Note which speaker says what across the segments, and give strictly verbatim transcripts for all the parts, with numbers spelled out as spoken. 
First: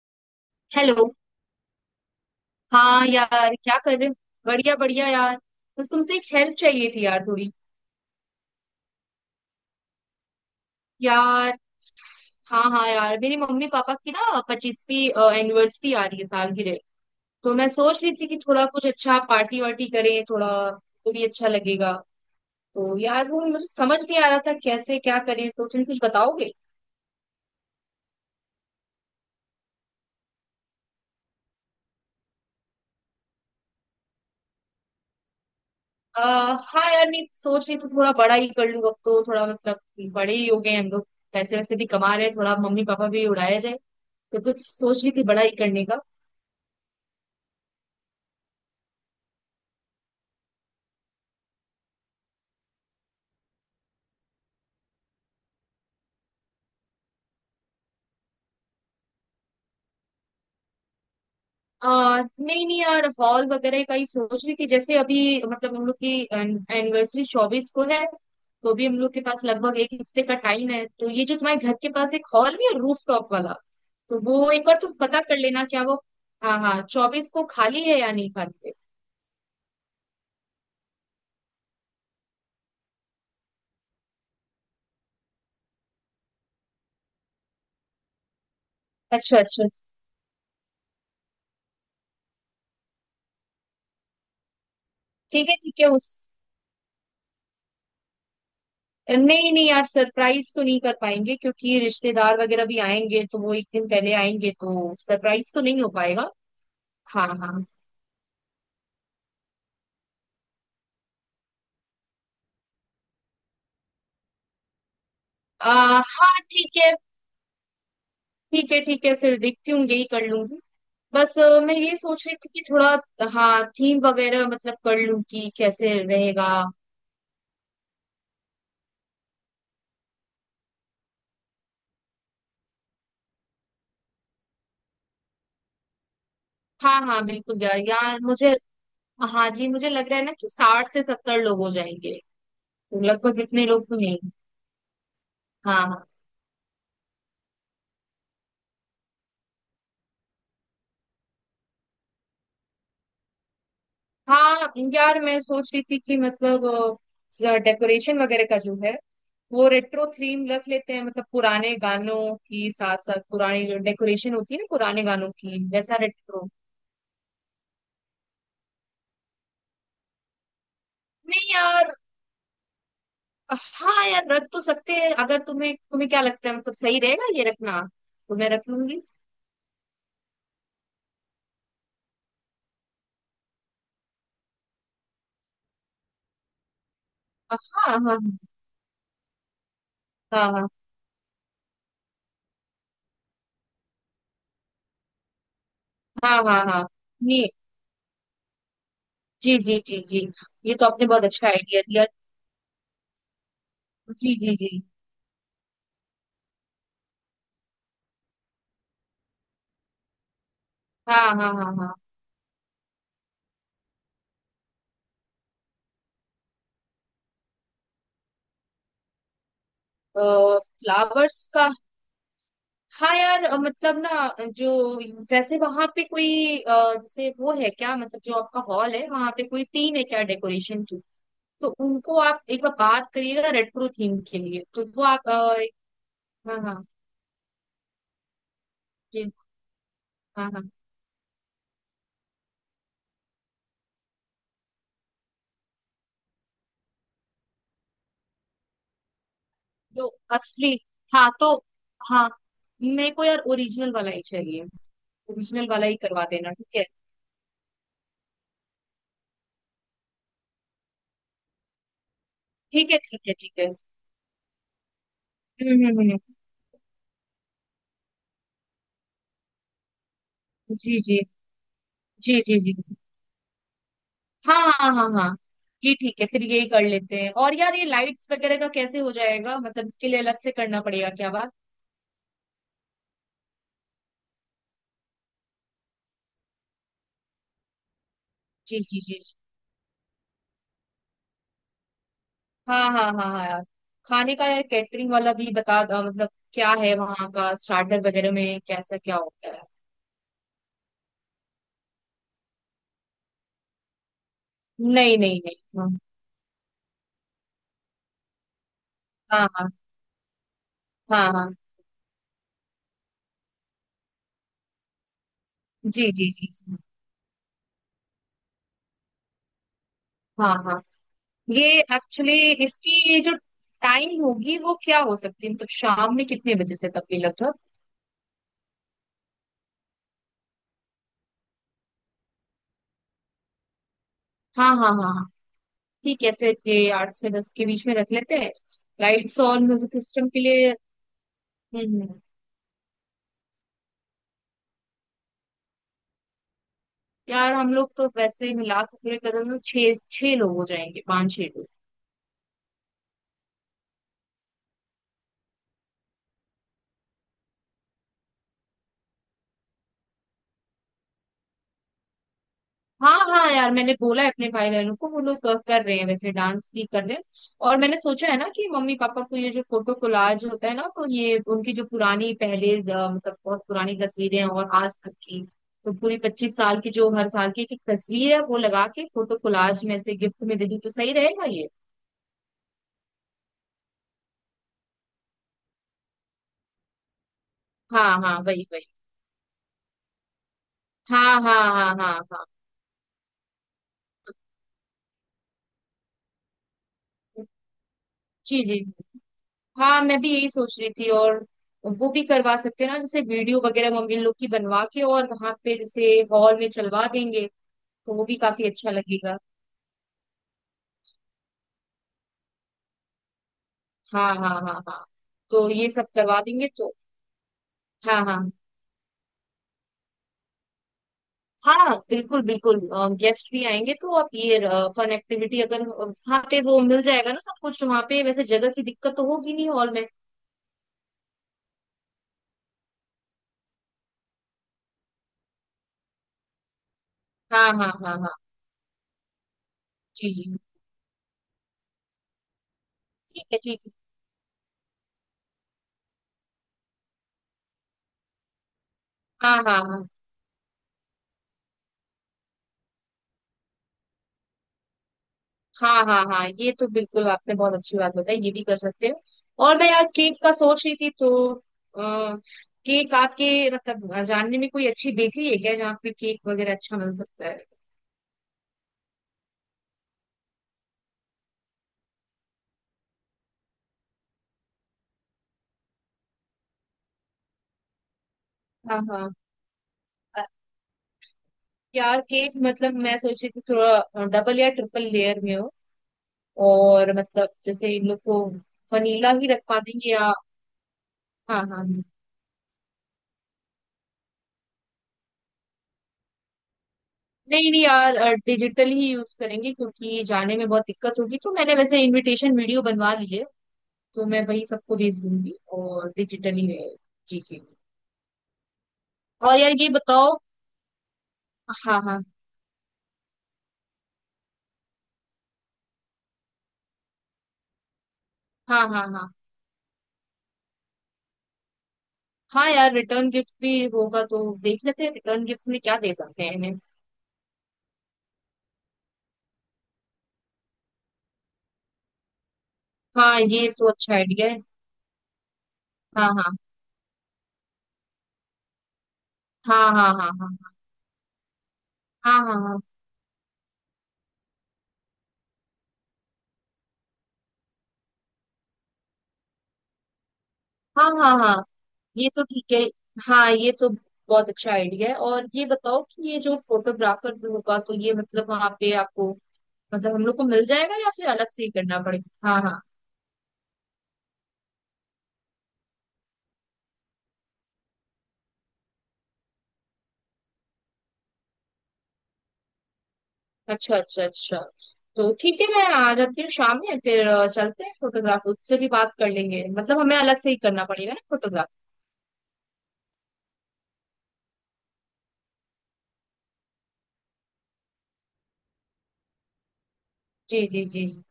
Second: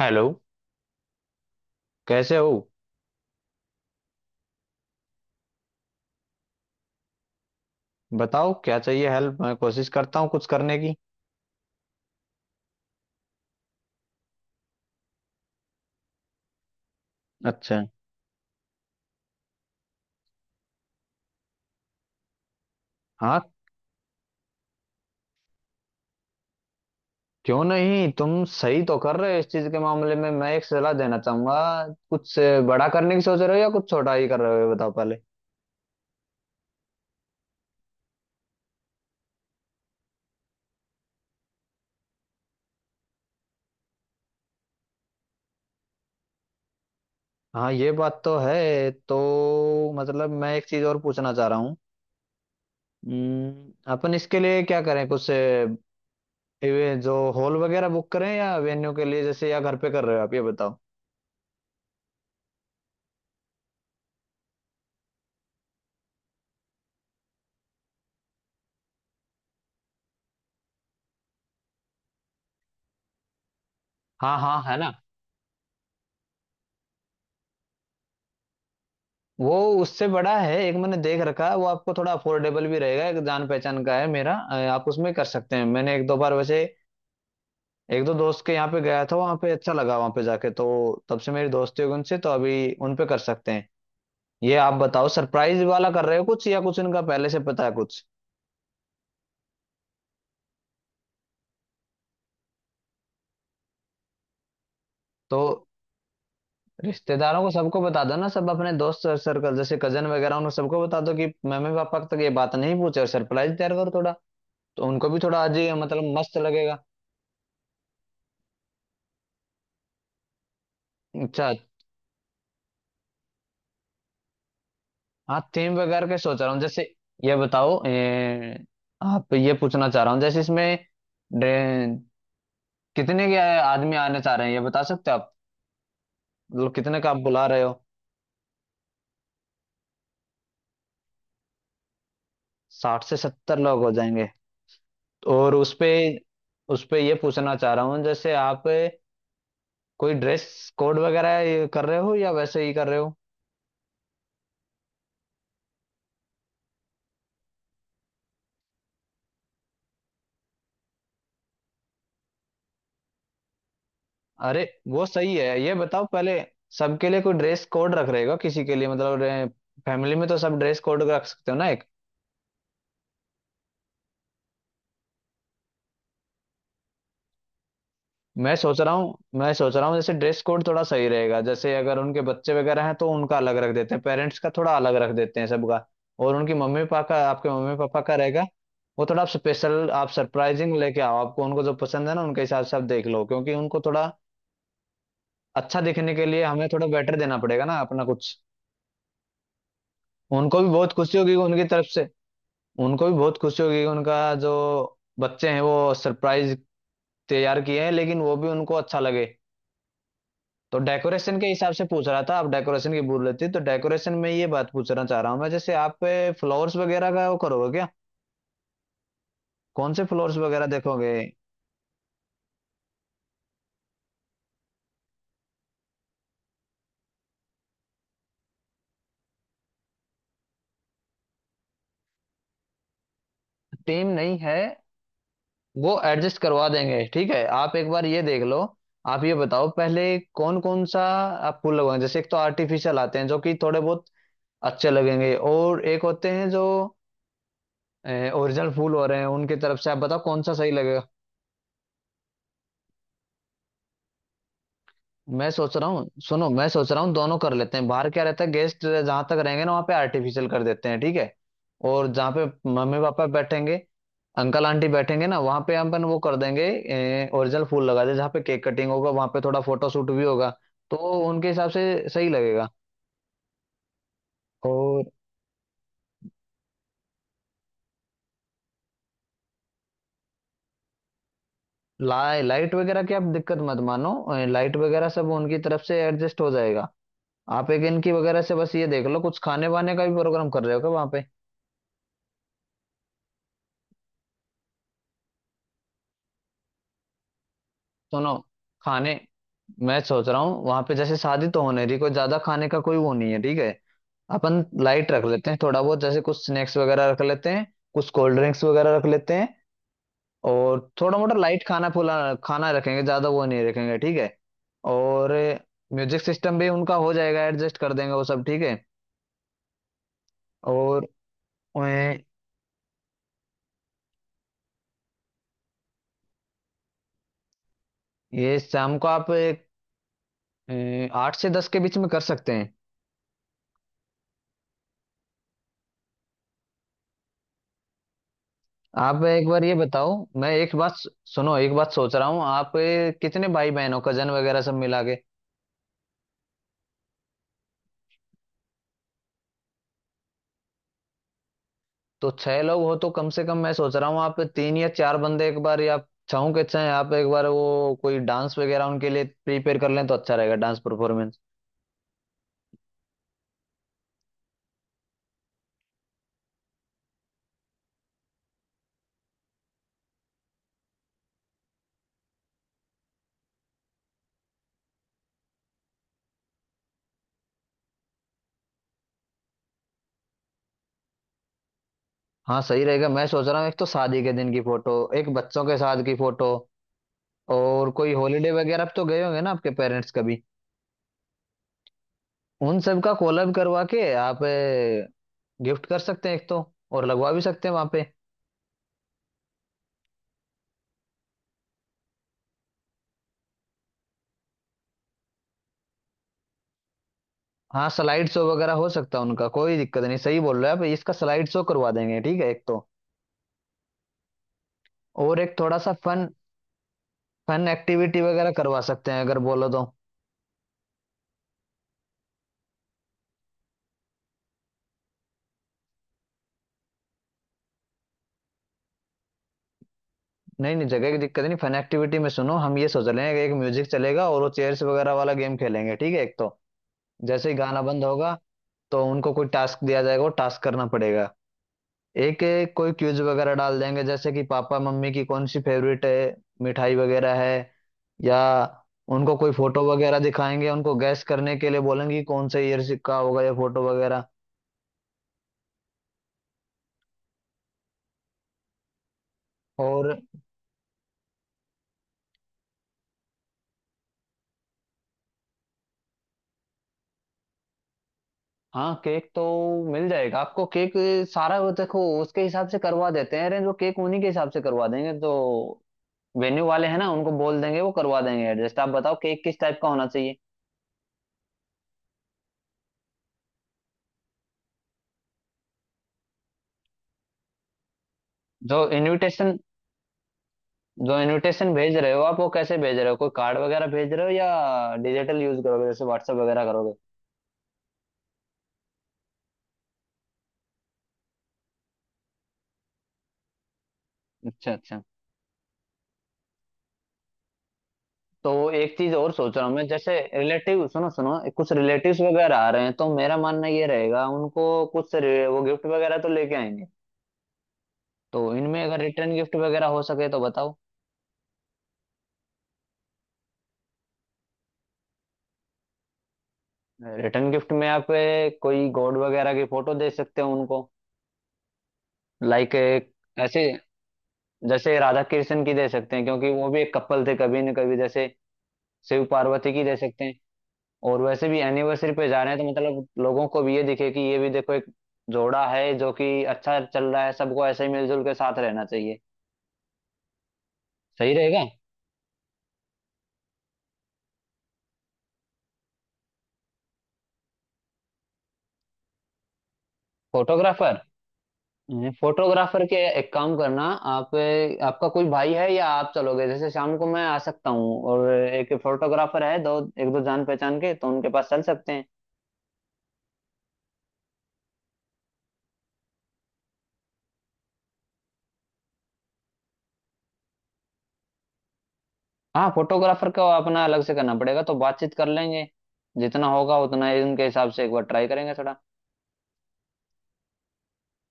Speaker 1: Hello.
Speaker 2: Hello.
Speaker 1: कैसे हो?
Speaker 2: हाँ यार, क्या कर रहे हो? बढ़िया बढ़िया यार। बस तुमसे एक हेल्प चाहिए थी यार, थोड़ी।
Speaker 1: बताओ क्या चाहिए हेल्प, मैं कोशिश करता हूँ कुछ करने की।
Speaker 2: यार, हाँ हाँ यार, मेरी मम्मी पापा की ना पच्चीसवीं एनिवर्सरी आ रही है, सालगिरह। तो मैं
Speaker 1: अच्छा।
Speaker 2: सोच रही थी कि थोड़ा कुछ अच्छा पार्टी वार्टी करें, थोड़ा तो भी अच्छा लगेगा। तो यार,
Speaker 1: हाँ,
Speaker 2: वो मुझे समझ नहीं आ रहा था कैसे क्या करें, तो तुम कुछ बताओगे?
Speaker 1: क्यों नहीं, तुम सही तो कर रहे हो इस चीज के मामले में। मैं एक सलाह देना चाहूंगा। कुछ अ, बड़ा करने की सोच रहे हो या कुछ छोटा ही कर रहे हो, ये बताओ पहले।
Speaker 2: आ, हाँ यार, नहीं, सोच रही तो थोड़ा बड़ा ही कर लूँ अब, तो थोड़ा मतलब बड़े ही हो गए हैं हम लोग। पैसे वैसे भी कमा रहे हैं, थोड़ा मम्मी पापा भी उड़ाया जाए। तो कुछ सोच रही थी बड़ा ही करने का।
Speaker 1: हाँ, ये बात तो है। तो मतलब मैं एक चीज और पूछना चाह रहा हूँ। हम्म, अपन इसके लिए क्या करें कुछ? अ, ये जो हॉल वगैरह बुक करें या वेन्यू के लिए जैसे, या घर पे कर रहे हो, आप ये बताओ।
Speaker 2: आ, नहीं नहीं यार, हॉल वगैरह का ही सोच रही थी। जैसे अभी मतलब हम लोग की एनिवर्सरी चौबीस को है, तो भी हम लोग के पास लगभग एक हफ्ते का टाइम है। तो ये जो तुम्हारे घर के पास एक हॉल नहीं है रूफ टॉप वाला, तो
Speaker 1: हाँ
Speaker 2: वो
Speaker 1: हाँ,
Speaker 2: एक
Speaker 1: है
Speaker 2: बार
Speaker 1: ना।
Speaker 2: तुम पता कर लेना क्या वो। हाँ हाँ, चौबीस को खाली है या नहीं खाली है।
Speaker 1: वो उससे बड़ा है एक मैंने देख रखा है, वो आपको थोड़ा अफोर्डेबल भी रहेगा। एक जान पहचान का है मेरा, अ, आप उसमें कर सकते हैं। मैंने एक दो बार वैसे एक दो दोस्त के यहाँ पे गया था, वहाँ
Speaker 2: अच्छा
Speaker 1: पे
Speaker 2: अच्छा।
Speaker 1: अच्छा लगा वहाँ पे जाके, तो तब से मेरी दोस्ती हो गई उनसे, तो अभी उन पे कर सकते हैं। ये आप बताओ,
Speaker 2: ठीक है
Speaker 1: सरप्राइज
Speaker 2: ठीक है।
Speaker 1: वाला कर
Speaker 2: उस,
Speaker 1: रहे हो कुछ, या कुछ इनका पहले से पता है कुछ?
Speaker 2: नहीं नहीं यार, सरप्राइज तो नहीं कर पाएंगे, क्योंकि रिश्तेदार वगैरह भी आएंगे तो वो एक दिन पहले आएंगे, तो
Speaker 1: तो
Speaker 2: सरप्राइज तो नहीं हो पाएगा। हाँ
Speaker 1: रिश्तेदारों को
Speaker 2: हाँ।
Speaker 1: सबको बता दो ना, सब अपने दोस्त सर्कल, जैसे कजन वगैरह उनको सबको बता दो कि मम्मी पापा तक ये बात नहीं पूछे, और सरप्राइज तैयार करो थोड़ा। तो उनको भी थोड़ा
Speaker 2: आ,
Speaker 1: अजीब, मतलब मस्त
Speaker 2: हाँ
Speaker 1: लगेगा।
Speaker 2: ठीक है। ठीक है ठीक है फिर, देखती हूँ, यही कर लूंगी। बस
Speaker 1: अच्छा।
Speaker 2: अ, मैं ये सोच रही थी कि थोड़ा, हाँ, थीम वगैरह मतलब कर लूँ
Speaker 1: हाँ,
Speaker 2: कि
Speaker 1: थीम
Speaker 2: कैसे
Speaker 1: वगैरह के सोच
Speaker 2: रहेगा।
Speaker 1: रहा हूँ जैसे। ये बताओ ए, आप, ये पूछना चाह रहा हूँ जैसे इसमें डे- कितने के आदमी आने चाह रहे हैं ये बता सकते हो आप? मतलब कितने
Speaker 2: हाँ
Speaker 1: का आप
Speaker 2: हाँ
Speaker 1: बुला रहे
Speaker 2: बिल्कुल
Speaker 1: हो?
Speaker 2: यार, यार मुझे, हाँ जी, मुझे लग रहा है ना कि साठ से सत्तर लोग हो जाएंगे। तो
Speaker 1: साठ से
Speaker 2: लगभग
Speaker 1: सत्तर
Speaker 2: इतने
Speaker 1: लोग
Speaker 2: लोग
Speaker 1: हो
Speaker 2: तो नहीं।
Speaker 1: जाएंगे और उसपे
Speaker 2: हाँ
Speaker 1: उसपे ये पूछना चाह रहा हूँ जैसे आप कोई ड्रेस कोड वगैरह ये कर रहे हो या वैसे ही कर रहे हो?
Speaker 2: हाँ हाँ यार, मैं सोच रही थी कि मतलब डेकोरेशन वगैरह का जो है, वो रेट्रो थीम रख लेते हैं। मतलब पुराने गानों की, साथ साथ पुरानी जो डेकोरेशन होती है
Speaker 1: अरे
Speaker 2: ना पुराने
Speaker 1: वो
Speaker 2: गानों
Speaker 1: सही है।
Speaker 2: की,
Speaker 1: ये
Speaker 2: वैसा
Speaker 1: बताओ पहले,
Speaker 2: रेट्रो।
Speaker 1: सबके लिए कोई ड्रेस कोड रख रहेगा किसी के लिए, मतलब फैमिली में तो सब ड्रेस कोड रख
Speaker 2: नहीं
Speaker 1: सकते हो ना एक।
Speaker 2: यार, हाँ यार, रख तो सकते हैं। अगर तुम्हें तुम्हें क्या लगता है मतलब सही रहेगा ये रखना, तो मैं
Speaker 1: मैं
Speaker 2: रख
Speaker 1: सोच रहा
Speaker 2: लूंगी।
Speaker 1: हूँ, मैं सोच रहा हूँ जैसे ड्रेस कोड थोड़ा सही रहेगा, जैसे अगर उनके बच्चे वगैरह हैं तो उनका अलग रख देते हैं, पेरेंट्स का थोड़ा अलग रख देते हैं सबका, और उनकी मम्मी पापा का, आपके
Speaker 2: हाँ
Speaker 1: मम्मी
Speaker 2: हाँ
Speaker 1: पापा का
Speaker 2: हाँ
Speaker 1: रहेगा। वो थोड़ा आप स्पेशल, आप
Speaker 2: हाँ हाँ
Speaker 1: सरप्राइजिंग लेके आओ, आपको उनको जो पसंद है ना उनके हिसाब से आप देख लो, क्योंकि उनको थोड़ा अच्छा दिखने के
Speaker 2: हाँ
Speaker 1: लिए
Speaker 2: हाँ
Speaker 1: हमें
Speaker 2: हाँ।
Speaker 1: थोड़ा बेटर देना
Speaker 2: नहीं,
Speaker 1: पड़ेगा ना अपना कुछ।
Speaker 2: जी जी जी जी,
Speaker 1: उनको भी
Speaker 2: ये तो
Speaker 1: बहुत
Speaker 2: आपने
Speaker 1: खुशी
Speaker 2: बहुत
Speaker 1: होगी
Speaker 2: अच्छा
Speaker 1: उनकी
Speaker 2: आइडिया
Speaker 1: तरफ से।
Speaker 2: दिया।
Speaker 1: उनको भी बहुत खुशी होगी कि उनका
Speaker 2: जी
Speaker 1: जो
Speaker 2: जी जी।
Speaker 1: बच्चे हैं वो सरप्राइज तैयार किए हैं, लेकिन वो भी उनको अच्छा लगे। तो
Speaker 2: हाँ
Speaker 1: डेकोरेशन के
Speaker 2: हाँ
Speaker 1: हिसाब
Speaker 2: हाँ
Speaker 1: से
Speaker 2: हाँ।
Speaker 1: पूछ रहा था, आप डेकोरेशन की बोल रहे थे, तो डेकोरेशन में ये बात पूछना चाह रहा हूँ मैं जैसे आप फ्लावर्स वगैरह का वो करोगे क्या? कौन से फ्लावर्स वगैरह देखोगे?
Speaker 2: फ्लावर्स का हाँ यार, अ, मतलब ना, जो वैसे वहां पे कोई अ, जैसे वो है क्या, मतलब जो आपका हॉल है वहां पे कोई टीम है क्या डेकोरेशन की, तो उनको आप एक बार बात करिएगा रेट्रो
Speaker 1: टीम
Speaker 2: थीम
Speaker 1: नहीं
Speaker 2: के
Speaker 1: है,
Speaker 2: लिए, तो वो आप अ,
Speaker 1: वो एडजस्ट
Speaker 2: हाँ
Speaker 1: करवा
Speaker 2: हाँ
Speaker 1: देंगे, ठीक है। आप एक बार ये देख लो। आप
Speaker 2: जी,
Speaker 1: ये बताओ पहले,
Speaker 2: हाँ
Speaker 1: कौन
Speaker 2: हाँ।
Speaker 1: कौन सा आप फूल लगवाएंगे? जैसे एक तो आर्टिफिशियल आते हैं जो कि थोड़े बहुत अच्छे लगेंगे, और एक होते हैं जो ओरिजिनल फूल हो रहे हैं उनकी तरफ से, आप
Speaker 2: जो
Speaker 1: बताओ कौन सा सही
Speaker 2: असली,
Speaker 1: लगेगा।
Speaker 2: हाँ तो, हाँ, मेरे को यार ओरिजिनल वाला ही चाहिए।
Speaker 1: मैं
Speaker 2: ओरिजिनल
Speaker 1: सोच
Speaker 2: वाला
Speaker 1: रहा
Speaker 2: ही
Speaker 1: हूँ,
Speaker 2: करवा
Speaker 1: सुनो,
Speaker 2: देना
Speaker 1: मैं
Speaker 2: ठीक है।
Speaker 1: सोच रहा हूँ दोनों कर लेते हैं। बाहर क्या रहता है, गेस्ट जहां तक रहेंगे ना वहां पे आर्टिफिशियल कर देते हैं, ठीक है। और जहाँ पे
Speaker 2: ठीक है
Speaker 1: मम्मी
Speaker 2: ठीक
Speaker 1: पापा
Speaker 2: है ठीक है।
Speaker 1: बैठेंगे, अंकल आंटी बैठेंगे ना वहां
Speaker 2: हम्म
Speaker 1: पे
Speaker 2: हम्म
Speaker 1: अपन
Speaker 2: हम्म
Speaker 1: वो
Speaker 2: हम्म।
Speaker 1: कर देंगे, ओरिजिनल फूल लगा दे। जहाँ पे केक कटिंग होगा वहां पे थोड़ा फोटो शूट भी होगा तो
Speaker 2: जी जी
Speaker 1: उनके हिसाब से सही
Speaker 2: जी जी।
Speaker 1: लगेगा।
Speaker 2: जी, हाँ हाँ हाँ
Speaker 1: और
Speaker 2: हाँ हाँ। ये ठीक है, फिर यही कर लेते हैं। और यार, ये लाइट्स वगैरह का कैसे हो जाएगा, मतलब इसके लिए अलग से करना पड़ेगा क्या बात।
Speaker 1: ला लाइट वगैरह की आप दिक्कत मत मानो, लाइट वगैरह सब उनकी तरफ से एडजस्ट हो जाएगा। आप एक इनकी वगैरह से बस
Speaker 2: जी
Speaker 1: ये
Speaker 2: जी
Speaker 1: देख
Speaker 2: जी
Speaker 1: लो,
Speaker 2: जी।
Speaker 1: कुछ खाने वाने का भी प्रोग्राम कर रहे हो क्या वहां पे?
Speaker 2: हाँ हाँ हाँ हाँ यार, खाने का यार कैटरिंग वाला भी बता दो, मतलब क्या है वहाँ का, स्टार्टर
Speaker 1: सुनो,
Speaker 2: वगैरह में कैसा क्या
Speaker 1: खाने
Speaker 2: होता है।
Speaker 1: मैं सोच रहा हूँ वहां पे जैसे शादी तो होने रही कोई, ज्यादा खाने का कोई वो नहीं है, ठीक है। अपन लाइट
Speaker 2: नहीं
Speaker 1: रख
Speaker 2: नहीं
Speaker 1: लेते
Speaker 2: नहीं।
Speaker 1: हैं थोड़ा
Speaker 2: हाँ
Speaker 1: बहुत, जैसे कुछ स्नैक्स वगैरह रख लेते हैं, कुछ कोल्ड ड्रिंक्स वगैरह रख लेते हैं,
Speaker 2: हाँ
Speaker 1: और थोड़ा
Speaker 2: हाँ हाँ
Speaker 1: मोटा
Speaker 2: हाँ।
Speaker 1: लाइट खाना, फुला खाना रखेंगे, ज्यादा वो नहीं रखेंगे, ठीक है। और
Speaker 2: जी
Speaker 1: म्यूजिक
Speaker 2: जी जी
Speaker 1: सिस्टम भी
Speaker 2: जी।
Speaker 1: उनका हो जाएगा, एडजस्ट कर देंगे वो सब, ठीक है।
Speaker 2: हाँ हाँ,
Speaker 1: और
Speaker 2: ये
Speaker 1: अ,
Speaker 2: एक्चुअली इसकी ये जो टाइम होगी वो क्या हो सकती है, मतलब शाम में कितने बजे से तक भी लगभग।
Speaker 1: ये शाम को आप अ, आठ से दस के बीच में कर सकते हैं।
Speaker 2: हाँ हाँ हाँ हाँ। ठीक है, फिर ये आठ से दस के बीच में रख लेते हैं
Speaker 1: आप
Speaker 2: लाइट्स
Speaker 1: एक
Speaker 2: और
Speaker 1: बार ये
Speaker 2: म्यूजिक
Speaker 1: बताओ,
Speaker 2: सिस्टम के
Speaker 1: मैं
Speaker 2: लिए।
Speaker 1: एक बात सु- सुनो, एक बात
Speaker 2: हम्म
Speaker 1: सोच
Speaker 2: हम्म।
Speaker 1: रहा हूँ आप, ए, कितने भाई बहन हो कजन वगैरह सब मिला के?
Speaker 2: यार हम लोग तो वैसे मिला के पूरे कदम तो छह छह लोग हो जाएंगे, पांच छह लोग।
Speaker 1: तो छह लोग हो तो कम से कम मैं सोच रहा हूँ आप तीन या चार बंदे एक बार, या छहों के छह आप एक बार वो कोई डांस वगैरह उनके लिए प्रिपेयर कर लें तो अच्छा रहेगा, डांस परफॉर्मेंस।
Speaker 2: हाँ हाँ यार, मैंने बोला है अपने भाई बहनों को, वो लोग अ, कर रहे हैं, वैसे डांस भी कर रहे हैं। और मैंने सोचा है ना कि मम्मी पापा को ये जो फोटो कोलाज होता है ना, तो ये उनकी जो पुरानी पहले अ, मतलब बहुत पुरानी तस्वीरें और आज तक की, तो पूरी पच्चीस साल की जो हर साल की एक एक तस्वीर है, वो लगा के फोटो कोलाज में से गिफ्ट में दे दूं तो सही रहेगा ये।
Speaker 1: हाँ सही रहेगा। मैं सोच रहा हूँ एक तो शादी के दिन की फोटो, एक बच्चों के साथ की फोटो, और कोई
Speaker 2: हाँ हाँ,
Speaker 1: हॉलीडे
Speaker 2: वही
Speaker 1: वगैरह
Speaker 2: वही।
Speaker 1: पे तो गए होंगे ना आपके पेरेंट्स कभी,
Speaker 2: हाँ हाँ हाँ हाँ हाँ।
Speaker 1: उन सब का कोलैब करवा के आप गिफ्ट कर सकते हैं एक तो, और लगवा भी सकते हैं वहां पे।
Speaker 2: जी जी। हाँ, मैं भी यही सोच रही थी। और वो भी करवा सकते हैं ना, जैसे वीडियो वगैरह मम्मी लोग की बनवा के और वहां पे जैसे हॉल में चलवा देंगे,
Speaker 1: हाँ
Speaker 2: तो वो
Speaker 1: स्लाइड
Speaker 2: भी
Speaker 1: शो
Speaker 2: काफी
Speaker 1: वगैरह हो
Speaker 2: अच्छा
Speaker 1: सकता है,
Speaker 2: लगेगा।
Speaker 1: उनका कोई दिक्कत नहीं, सही बोल रहे हो आप, इसका स्लाइड शो करवा देंगे, ठीक है एक तो।
Speaker 2: हाँ हाँ हाँ हाँ।
Speaker 1: और एक
Speaker 2: तो
Speaker 1: थोड़ा
Speaker 2: ये
Speaker 1: सा
Speaker 2: सब
Speaker 1: फन,
Speaker 2: करवा देंगे, तो
Speaker 1: फन एक्टिविटी
Speaker 2: हाँ हाँ,
Speaker 1: वगैरह करवा सकते हैं अगर बोलो तो।
Speaker 2: हाँ बिल्कुल बिल्कुल। गेस्ट भी आएंगे तो आप ये फन एक्टिविटी अगर वहाँ पे वो मिल जाएगा ना, सब कुछ वहाँ पे, वैसे जगह की दिक्कत तो होगी नहीं हॉल में।
Speaker 1: नहीं नहीं, जगह की दिक्कत नहीं। फन एक्टिविटी में सुनो, हम ये सोच रहे हैं कि एक म्यूजिक चलेगा और वो चेयर्स वगैरह वाला गेम खेलेंगे, ठीक है एक तो। जैसे ही
Speaker 2: हाँ
Speaker 1: गाना
Speaker 2: हाँ
Speaker 1: बंद
Speaker 2: हाँ हाँ।
Speaker 1: होगा तो उनको कोई टास्क दिया जाएगा, वो
Speaker 2: जी जी,
Speaker 1: टास्क करना पड़ेगा। एक एक कोई क्यूज
Speaker 2: ठीक
Speaker 1: वगैरह
Speaker 2: है
Speaker 1: डाल
Speaker 2: ठीक है।
Speaker 1: देंगे, जैसे कि पापा मम्मी की कौन सी फेवरेट है मिठाई वगैरह है, या उनको कोई
Speaker 2: हाँ हाँ
Speaker 1: फोटो
Speaker 2: हाँ
Speaker 1: वगैरह दिखाएंगे उनको गैस करने के लिए बोलेंगे कि कौन से ईयर का होगा या फोटो वगैरह।
Speaker 2: हाँ हाँ हाँ, ये तो बिल्कुल आपने बहुत अच्छी बात बताई, ये भी कर सकते हो। और मैं यार,
Speaker 1: और
Speaker 2: केक का सोच रही थी तो आ, केक आपके मतलब जानने में कोई अच्छी बेकरी है क्या जहाँ पे केक वगैरह अच्छा मिल सकता है।
Speaker 1: हाँ, केक तो मिल जाएगा आपको, केक सारा वो देखो, उसके हिसाब से करवा देते हैं अरेंज, वो केक उन्हीं के हिसाब से करवा देंगे तो। वेन्यू वाले हैं ना, उनको बोल देंगे, वो करवा देंगे एडजस्ट। आप
Speaker 2: हाँ
Speaker 1: बताओ
Speaker 2: हाँ।
Speaker 1: केक किस टाइप का होना चाहिए।
Speaker 2: अ, यार केक मतलब मैं सोच रही थी थोड़ा डबल या ट्रिपल लेयर में हो, और मतलब जैसे इन लोग को
Speaker 1: जो
Speaker 2: वनीला ही
Speaker 1: इनविटेशन
Speaker 2: रखवा देंगे या,
Speaker 1: जो
Speaker 2: हाँ
Speaker 1: इनविटेशन
Speaker 2: हाँ।
Speaker 1: भेज रहे हो आप, वो कैसे भेज रहे हो? कोई कार्ड वगैरह भेज रहे हो या डिजिटल यूज करोगे जैसे व्हाट्सएप वगैरह करोगे?
Speaker 2: नहीं नहीं यार, डिजिटल ही यूज करेंगे, क्योंकि जाने में बहुत दिक्कत होगी, तो मैंने वैसे इनविटेशन वीडियो बनवा ली है, तो मैं वही
Speaker 1: अच्छा
Speaker 2: सबको
Speaker 1: अच्छा।
Speaker 2: भेज दूंगी और डिजिटली। जी जी।
Speaker 1: तो एक चीज और सोच
Speaker 2: और
Speaker 1: रहा
Speaker 2: यार
Speaker 1: हूँ मैं,
Speaker 2: ये
Speaker 1: जैसे
Speaker 2: बताओ,
Speaker 1: रिलेटिव सुनो सुनो, कुछ
Speaker 2: हाँ
Speaker 1: रिलेटिव्स
Speaker 2: हाँ
Speaker 1: वगैरह आ रहे हैं तो मेरा मानना ये रहेगा, उनको कुछ रे- वो गिफ्ट वगैरह तो लेके आएंगे, तो इनमें
Speaker 2: हाँ
Speaker 1: अगर
Speaker 2: हाँ। हाँ
Speaker 1: रिटर्न गिफ्ट वगैरह हो सके तो बताओ।
Speaker 2: हाँ यार, रिटर्न गिफ्ट भी होगा तो देख लेते हैं, रिटर्न गिफ्ट में क्या दे सकते हैं इन्हें।
Speaker 1: रिटर्न गिफ्ट में आप, ए, कोई गॉड वगैरह की फोटो दे सकते हो उनको, लाइक
Speaker 2: हाँ
Speaker 1: ऐसे,
Speaker 2: ये तो अच्छा आइडिया है।
Speaker 1: जैसे राधा कृष्ण की दे सकते हैं,
Speaker 2: हाँ
Speaker 1: क्योंकि
Speaker 2: हाँ
Speaker 1: वो भी एक कपल थे कभी न कभी। जैसे शिव पार्वती की
Speaker 2: हाँ
Speaker 1: दे
Speaker 2: हाँ
Speaker 1: सकते हैं।
Speaker 2: हाँ
Speaker 1: और वैसे भी एनिवर्सरी पे
Speaker 2: हाँ
Speaker 1: जा रहे
Speaker 2: हाँ
Speaker 1: हैं
Speaker 2: हाँ
Speaker 1: तो
Speaker 2: हाँ
Speaker 1: मतलब लोगों को भी ये दिखे कि ये भी देखो एक जोड़ा है जो कि अच्छा चल रहा है, सबको ऐसे ही मिलजुल के साथ रहना चाहिए,
Speaker 2: हाँ हाँ
Speaker 1: सही
Speaker 2: हाँ।
Speaker 1: रहेगा।
Speaker 2: ये तो ठीक है। हाँ, ये तो बहुत अच्छा आइडिया है। और ये बताओ कि ये जो फोटोग्राफर होगा तो ये मतलब वहाँ पे आपको, मतलब हम लोग को मिल जाएगा
Speaker 1: फोटोग्राफर
Speaker 2: या फिर अलग से ही करना पड़ेगा? हाँ हाँ।
Speaker 1: फोटोग्राफर के एक काम करना, आप, आपका कोई भाई है या आप चलोगे, जैसे शाम को मैं आ सकता हूँ और एक फोटोग्राफर है, दो, एक दो जान पहचान के, तो उनके पास चल सकते हैं।
Speaker 2: अच्छा अच्छा अच्छा, तो ठीक है मैं आ जाती हूँ शाम में, फिर अ, चलते हैं, फोटोग्राफर उससे भी बात कर लेंगे, मतलब हमें अलग से ही करना पड़ेगा ना फोटोग्राफ।
Speaker 1: हाँ, फोटोग्राफर को अपना अलग से करना पड़ेगा, तो बातचीत कर लेंगे, जितना होगा उतना ही उनके हिसाब से एक बार ट्राई करेंगे थोड़ा।
Speaker 2: जी जी जी जी।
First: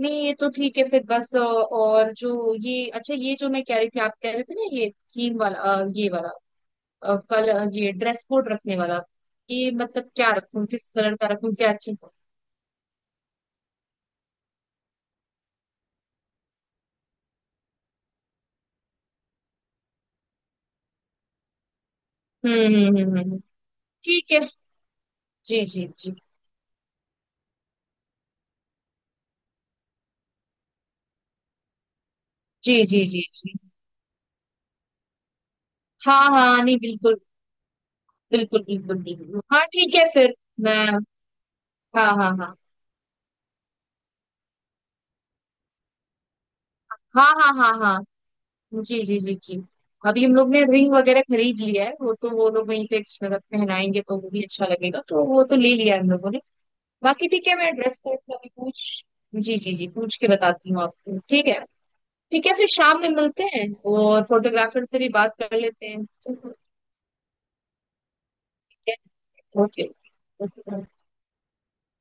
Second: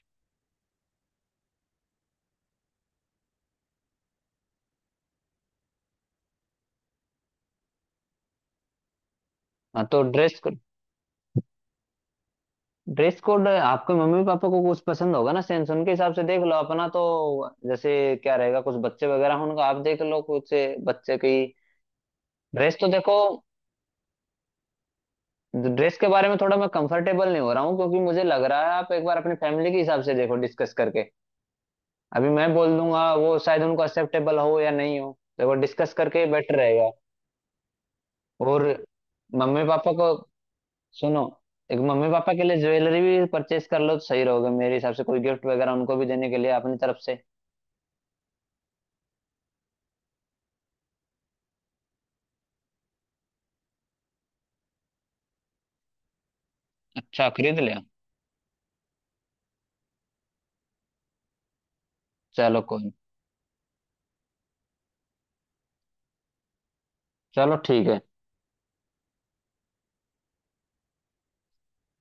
Speaker 2: नहीं ये तो ठीक है। फिर बस अ, और जो ये अच्छा, ये जो मैं कह रही थी, आप कह रहे थे ना, ये थीम वाला अ, ये वाला, अ, कल अ, ये ड्रेस कोड रखने वाला, ये
Speaker 1: हाँ तो
Speaker 2: मतलब क्या
Speaker 1: ड्रेस
Speaker 2: रखूं, किस कलर का रखूं क्या अच्छा।
Speaker 1: ड्रेस कोड आपके मम्मी पापा को कुछ पसंद होगा ना सेंस, उनके हिसाब से देख लो अपना तो, जैसे क्या रहेगा। कुछ बच्चे वगैरह हों, उनका आप देख लो कुछ, बच्चे की
Speaker 2: हम्म
Speaker 1: ड्रेस तो
Speaker 2: हम्म हम्म
Speaker 1: देखो।
Speaker 2: हम्म, हम्म। ठीक है। जी जी
Speaker 1: ड्रेस के
Speaker 2: जी
Speaker 1: बारे में थोड़ा मैं कंफर्टेबल नहीं हो रहा हूँ क्योंकि मुझे लग रहा है आप एक बार अपनी फैमिली के हिसाब से देखो डिस्कस करके, अभी मैं बोल
Speaker 2: जी
Speaker 1: दूंगा
Speaker 2: जी जी
Speaker 1: वो
Speaker 2: जी।
Speaker 1: शायद उनको एक्सेप्टेबल हो या नहीं हो, देखो डिस्कस करके
Speaker 2: हाँ
Speaker 1: बेटर
Speaker 2: हाँ, नहीं
Speaker 1: रहेगा।
Speaker 2: बिल्कुल, बिल्कुल
Speaker 1: और
Speaker 2: बिल्कुल बिल्कुल
Speaker 1: मम्मी
Speaker 2: हाँ
Speaker 1: पापा
Speaker 2: ठीक है
Speaker 1: को
Speaker 2: फिर मैं,
Speaker 1: सुनो, एक,
Speaker 2: हाँ
Speaker 1: मम्मी
Speaker 2: हाँ
Speaker 1: पापा के
Speaker 2: हाँ
Speaker 1: लिए ज्वेलरी भी परचेज कर लो तो सही रहोगे मेरे हिसाब से, कोई गिफ्ट वगैरह उनको भी देने के लिए अपनी तरफ से।
Speaker 2: हाँ हाँ हाँ हाँ। जी जी जी जी। अभी हम लोग ने रिंग वगैरह खरीद लिया है, वो तो वो लोग वहीं पे मतलब पहनाएंगे तो वो भी अच्छा लगेगा, तो वो तो ले लिया है हम लोगों ने। बाकी
Speaker 1: अच्छा,
Speaker 2: ठीक है,
Speaker 1: खरीद
Speaker 2: मैं
Speaker 1: लिया।
Speaker 2: ड्रेस कोड का भी पूछ, जी जी जी, पूछ के बताती हूँ आपको ठीक है। ठीक है,
Speaker 1: चलो
Speaker 2: फिर
Speaker 1: कोई नहीं।
Speaker 2: शाम में मिलते हैं और फोटोग्राफर से भी बात कर लेते हैं, चलो,
Speaker 1: चलो ठीक है।
Speaker 2: ठीक है। ओके। ओके।